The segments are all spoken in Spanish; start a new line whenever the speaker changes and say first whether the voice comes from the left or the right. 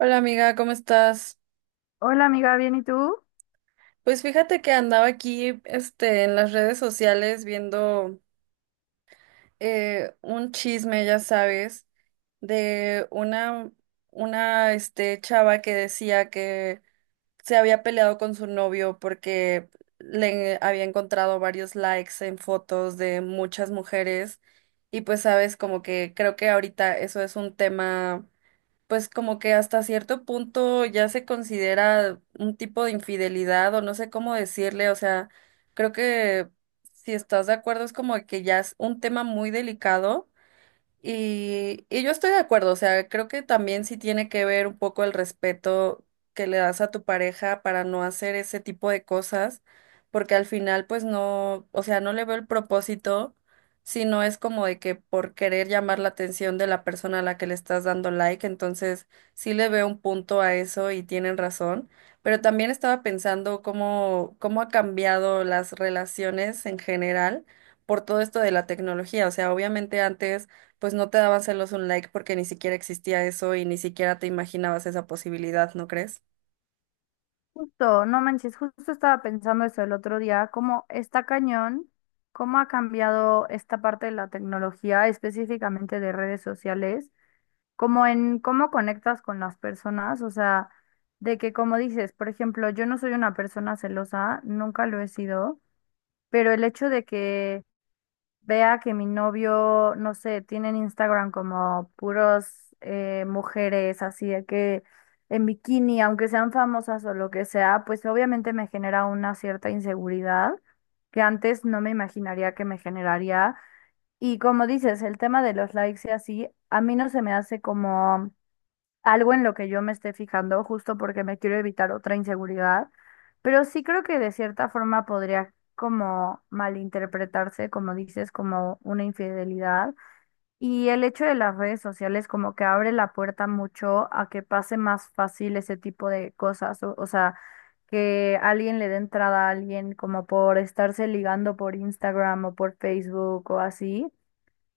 right: Hola amiga, ¿cómo estás?
left: Hola amiga, ¿bien y tú?
right: Pues fíjate que andaba aquí, en las redes sociales viendo un chisme, ya sabes, de una chava que decía que se había peleado con su novio porque le había encontrado varios likes en fotos de muchas mujeres y pues sabes, como que creo que ahorita eso es un tema pues como que hasta cierto punto ya se considera un tipo de infidelidad o no sé cómo decirle, o sea, creo que si estás de acuerdo es como que ya es un tema muy delicado y yo estoy de acuerdo, o sea, creo que también sí tiene que ver un poco el respeto que le das a tu pareja para no hacer ese tipo de cosas, porque al final pues no, o sea, no le veo el propósito, sino es como de que por querer llamar la atención de la persona a la que le estás dando like. Entonces sí le veo un punto a eso y tienen razón, pero también estaba pensando cómo ha cambiado las relaciones en general por todo esto de la tecnología, o sea, obviamente antes pues no te daban celos un like porque ni siquiera existía eso y ni siquiera te imaginabas esa posibilidad, ¿no crees?
left: Justo, no manches, justo estaba pensando eso el otro día, cómo está cañón, cómo ha cambiado esta parte de la tecnología, específicamente de redes sociales, como en cómo conectas con las personas, o sea, de que como dices, por ejemplo, yo no soy una persona celosa, nunca lo he sido, pero el hecho de que vea que mi novio, no sé, tiene en Instagram como puros mujeres así de que en bikini, aunque sean famosas o lo que sea, pues obviamente me genera una cierta inseguridad que antes no me imaginaría que me generaría. Y como dices, el tema de los likes y así, a mí no se me hace como algo en lo que yo me esté fijando, justo porque me quiero evitar otra inseguridad, pero sí creo que de cierta forma podría como malinterpretarse, como dices, como una infidelidad. Y el hecho de las redes sociales como que abre la puerta mucho a que pase más fácil ese tipo de cosas, o sea, que alguien le dé entrada a alguien como por estarse ligando por Instagram o por Facebook o así,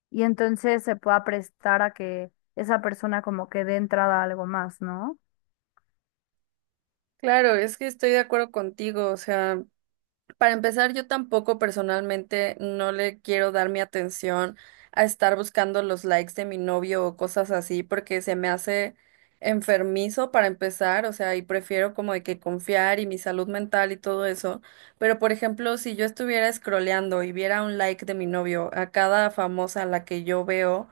left: y entonces se pueda prestar a que esa persona como que dé entrada a algo más, ¿no?
right: Claro, es que estoy de acuerdo contigo, o sea, para empezar, yo tampoco personalmente no le quiero dar mi atención a estar buscando los likes de mi novio o cosas así porque se me hace enfermizo para empezar, o sea, y prefiero como de que confiar y mi salud mental y todo eso, pero por ejemplo, si yo estuviera scrolleando y viera un like de mi novio a cada famosa a la que yo veo,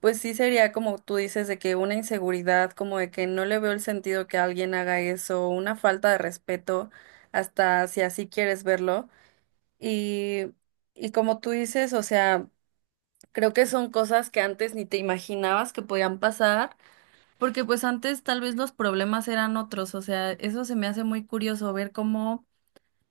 right: pues sí sería como tú dices de que una inseguridad, como de que no le veo el sentido que alguien haga eso, una falta de respeto, hasta si así quieres verlo. Y, y como tú dices, o sea, creo que son cosas que antes ni te imaginabas que podían pasar, porque pues antes tal vez los problemas eran otros, o sea, eso se me hace muy curioso ver cómo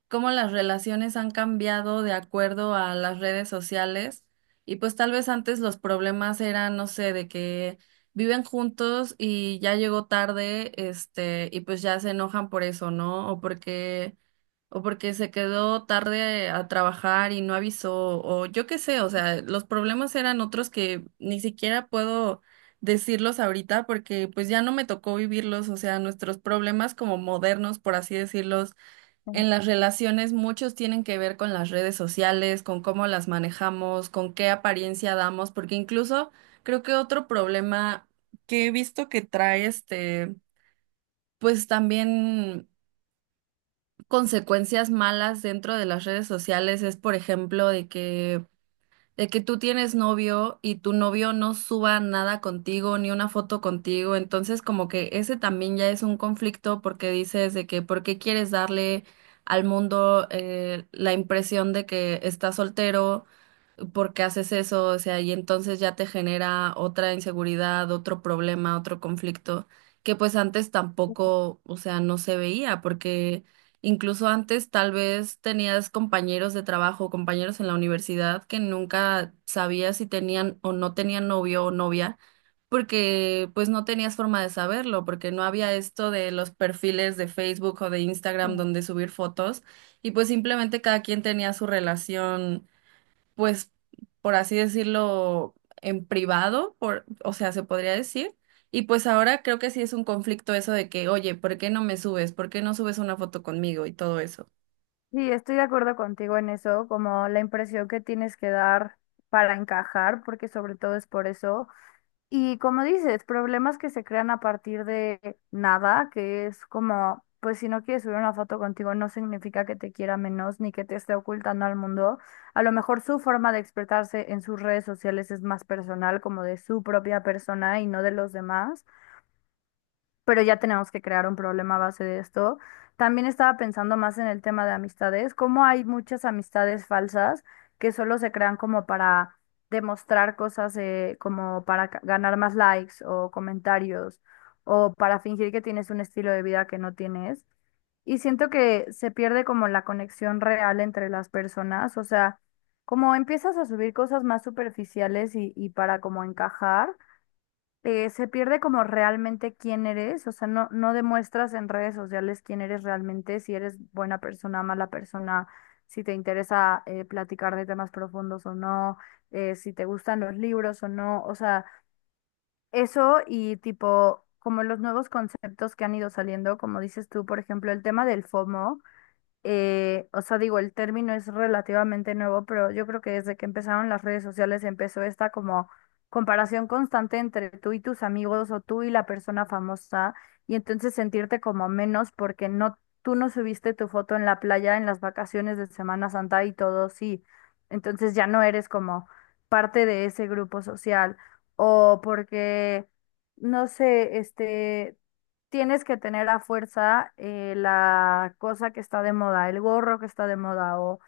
right: cómo las relaciones han cambiado de acuerdo a las redes sociales. Y pues tal vez antes los problemas eran, no sé, de que viven juntos y ya llegó tarde, y pues ya se enojan por eso, ¿no? O porque se quedó tarde a trabajar y no avisó, o yo qué sé, o sea, los problemas eran otros que ni siquiera puedo decirlos ahorita porque pues ya no me tocó vivirlos, o sea, nuestros problemas como modernos, por así decirlos
left: Sí,
right: en las relaciones muchos tienen que ver con las redes sociales, con cómo las manejamos, con qué apariencia damos, porque incluso creo que otro problema que he visto que trae pues también consecuencias malas dentro de las redes sociales es, por ejemplo, de que tú tienes novio y tu novio no suba nada contigo, ni una foto contigo, entonces como que ese también ya es un conflicto porque dices de que por qué quieres darle al mundo la impresión de que estás soltero. ¿Por qué haces eso? O sea, y entonces ya te genera otra inseguridad, otro problema, otro conflicto, que pues antes tampoco, o sea, no se veía, porque incluso antes tal vez tenías compañeros de trabajo, compañeros en la universidad que nunca sabías si tenían o no tenían novio o novia, porque pues no tenías forma de saberlo, porque no había esto de los perfiles de Facebook o de Instagram
left: sí.
right: donde subir fotos, y pues simplemente cada quien tenía su relación pues, por así decirlo, en privado, por, o sea, se podría decir. Y pues ahora creo que sí es un conflicto eso de que, oye, ¿por qué no me subes? ¿Por qué no subes una foto conmigo? Y todo eso.
left: Sí, estoy de acuerdo contigo en eso, como la impresión que tienes que dar para encajar, porque sobre todo es por eso. Y como dices, problemas que se crean a partir de nada, que es como, pues si no quieres subir una foto contigo no significa que te quiera menos ni que te esté ocultando al mundo. A lo mejor su forma de expresarse en sus redes sociales es más personal, como de su propia persona y no de los demás, pero ya tenemos que crear un problema a base de esto. También estaba pensando más en el tema de amistades, cómo hay muchas amistades falsas que solo se crean como para demostrar cosas, como para ganar más likes o comentarios o para fingir que tienes un estilo de vida que no tienes. Y siento que se pierde como la conexión real entre las personas, o sea, como empiezas a subir cosas más superficiales y para como encajar, se pierde como realmente quién eres, o sea, no demuestras en redes sociales quién eres realmente, si eres buena persona, mala persona, si te interesa platicar de temas profundos o no, si te gustan los libros o no, o sea, eso y tipo, como los nuevos conceptos que han ido saliendo, como dices tú, por ejemplo, el tema del FOMO. O sea, digo, el término es relativamente nuevo, pero yo creo que desde que empezaron las redes sociales empezó esta como comparación constante entre tú y tus amigos o tú y la persona famosa y entonces sentirte como menos porque no, tú no subiste tu foto en la playa en las vacaciones de Semana Santa y todo, sí. Entonces ya no eres como parte de ese grupo social o porque... No sé, este, tienes que tener a fuerza la cosa que está de moda, el gorro que está de moda o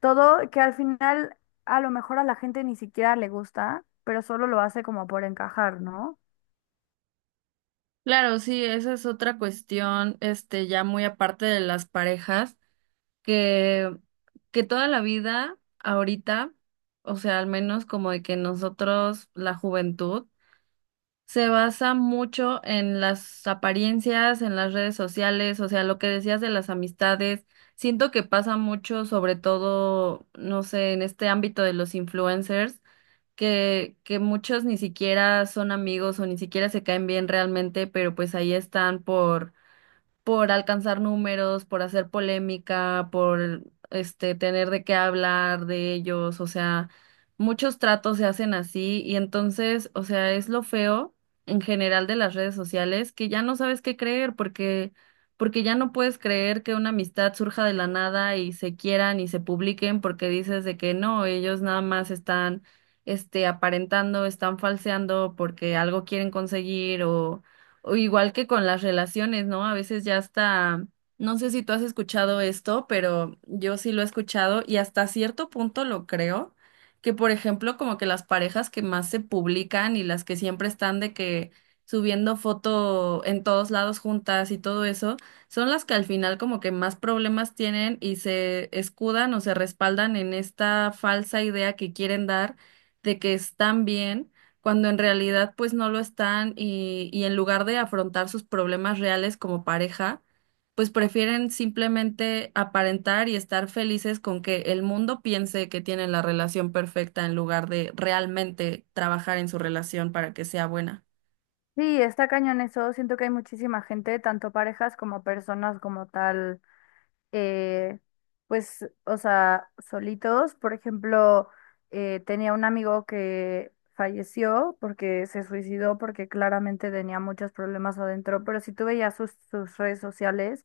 left: todo que al final a lo mejor a la gente ni siquiera le gusta, pero solo lo hace como por encajar, ¿no?
right: Claro, sí, esa es otra cuestión, ya muy aparte de las parejas, que, que toda la vida, ahorita, o sea, al menos como de que nosotros, la juventud, se basa mucho en las apariencias, en las redes sociales, o sea, lo que decías de las amistades. Siento que pasa mucho, sobre todo, no sé, en este ámbito de los influencers, que muchos ni siquiera son amigos o ni siquiera se caen bien realmente, pero pues ahí están por alcanzar números, por hacer polémica, por tener de qué hablar de ellos, o sea, muchos tratos se hacen así y entonces, o sea, es lo feo en general de las redes sociales que ya no sabes qué creer porque ya no puedes creer que una amistad surja de la nada y se quieran y se publiquen porque dices de que no, ellos nada más están aparentando, están falseando porque algo quieren conseguir o igual que con las relaciones, ¿no? A veces ya hasta, no sé si tú has escuchado esto, pero yo sí lo he escuchado y hasta cierto punto lo creo, que por ejemplo como que las parejas que más se publican y las que siempre están de que subiendo foto en todos lados juntas y todo eso, son las que al final como que más problemas tienen y se escudan o se respaldan en esta falsa idea que quieren dar de que están bien cuando en realidad pues no lo están y en lugar de afrontar sus problemas reales como pareja, pues prefieren simplemente aparentar y estar felices con que el mundo piense que tienen la relación perfecta en lugar de realmente trabajar en su relación para que sea buena.
left: Sí, está cañón eso. Siento que hay muchísima gente, tanto parejas como personas como tal, eh, pues, o sea, solitos. Por ejemplo, tenía un amigo que falleció porque se suicidó porque claramente tenía muchos problemas adentro, pero si tú veías sus redes sociales,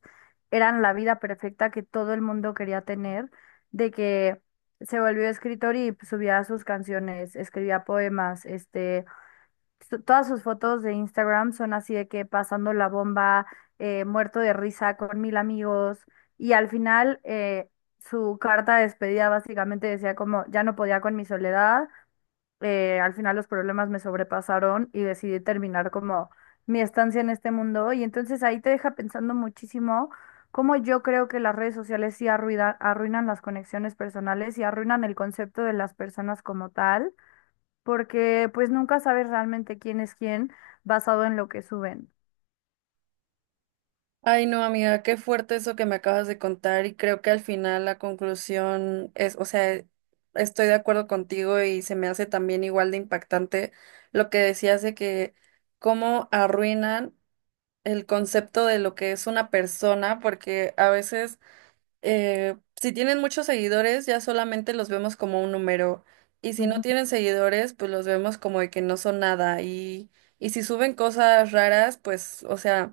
left: eran la vida perfecta que todo el mundo quería tener, de que se volvió escritor y subía sus canciones, escribía poemas, este todas sus fotos de Instagram son así de que pasando la bomba, muerto de risa con mil amigos. Y al final, su carta de despedida básicamente decía como, ya no podía con mi soledad, al final los problemas me sobrepasaron y decidí terminar como mi estancia en este mundo. Y entonces ahí te deja pensando muchísimo cómo yo creo que las redes sociales sí arruinan las conexiones personales y arruinan el concepto de las personas como tal, porque pues nunca sabes realmente quién es quién basado en lo que suben.
right: Ay, no, amiga, qué fuerte eso que me acabas de contar y creo que al final la conclusión es, o sea, estoy de acuerdo contigo y se me hace también igual de impactante lo que decías de que cómo arruinan el concepto de lo que es una persona, porque a veces si tienen muchos seguidores, ya solamente los vemos como un número. Y si no
left: Ujú.
right: tienen seguidores, pues los vemos como de que no son nada. Y si suben cosas raras, pues, o sea,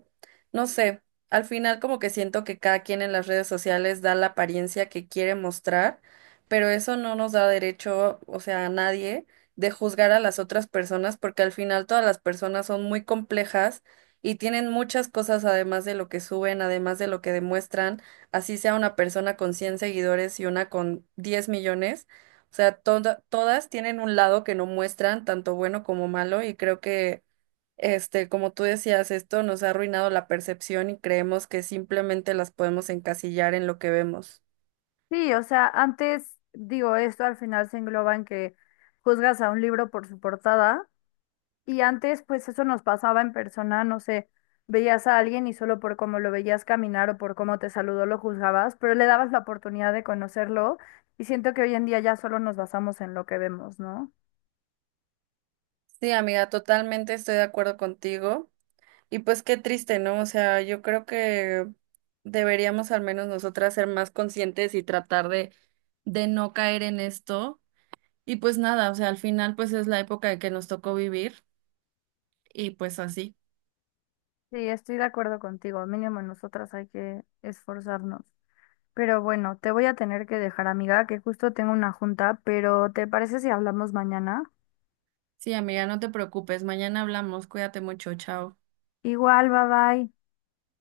right: no sé. Al final como que siento que cada quien en las redes sociales da la apariencia que quiere mostrar, pero eso no nos da derecho, o sea, a nadie, de juzgar a las otras personas, porque al final todas las personas son muy complejas y tienen muchas cosas además de lo que suben, además de lo que demuestran así sea una persona con 100 seguidores y una con 10 millones, o sea, todas tienen un lado que no muestran, tanto bueno como malo, y creo que, como tú decías, esto nos ha arruinado la percepción y creemos que simplemente las podemos encasillar en lo que vemos.
left: Sí, o sea, antes digo, esto al final se engloba en que juzgas a un libro por su portada y antes pues eso nos pasaba en persona, no sé, veías a alguien y solo por cómo lo veías caminar o por cómo te saludó lo juzgabas, pero le dabas la oportunidad de conocerlo y siento que hoy en día ya solo nos basamos en lo que vemos, ¿no?
right: Sí, amiga, totalmente estoy de acuerdo contigo. Y pues qué triste, ¿no? O sea, yo creo que deberíamos al menos nosotras ser más conscientes y tratar de no caer en esto. Y pues nada, o sea, al final pues es la época que nos tocó vivir y pues así.
left: Sí, estoy de acuerdo contigo, mínimo nosotras hay que esforzarnos. Pero bueno, te voy a tener que dejar, amiga, que justo tengo una junta, pero ¿te parece si hablamos mañana?
right: Sí, amiga, no te preocupes, mañana hablamos, cuídate mucho, chao.
left: Igual, bye bye.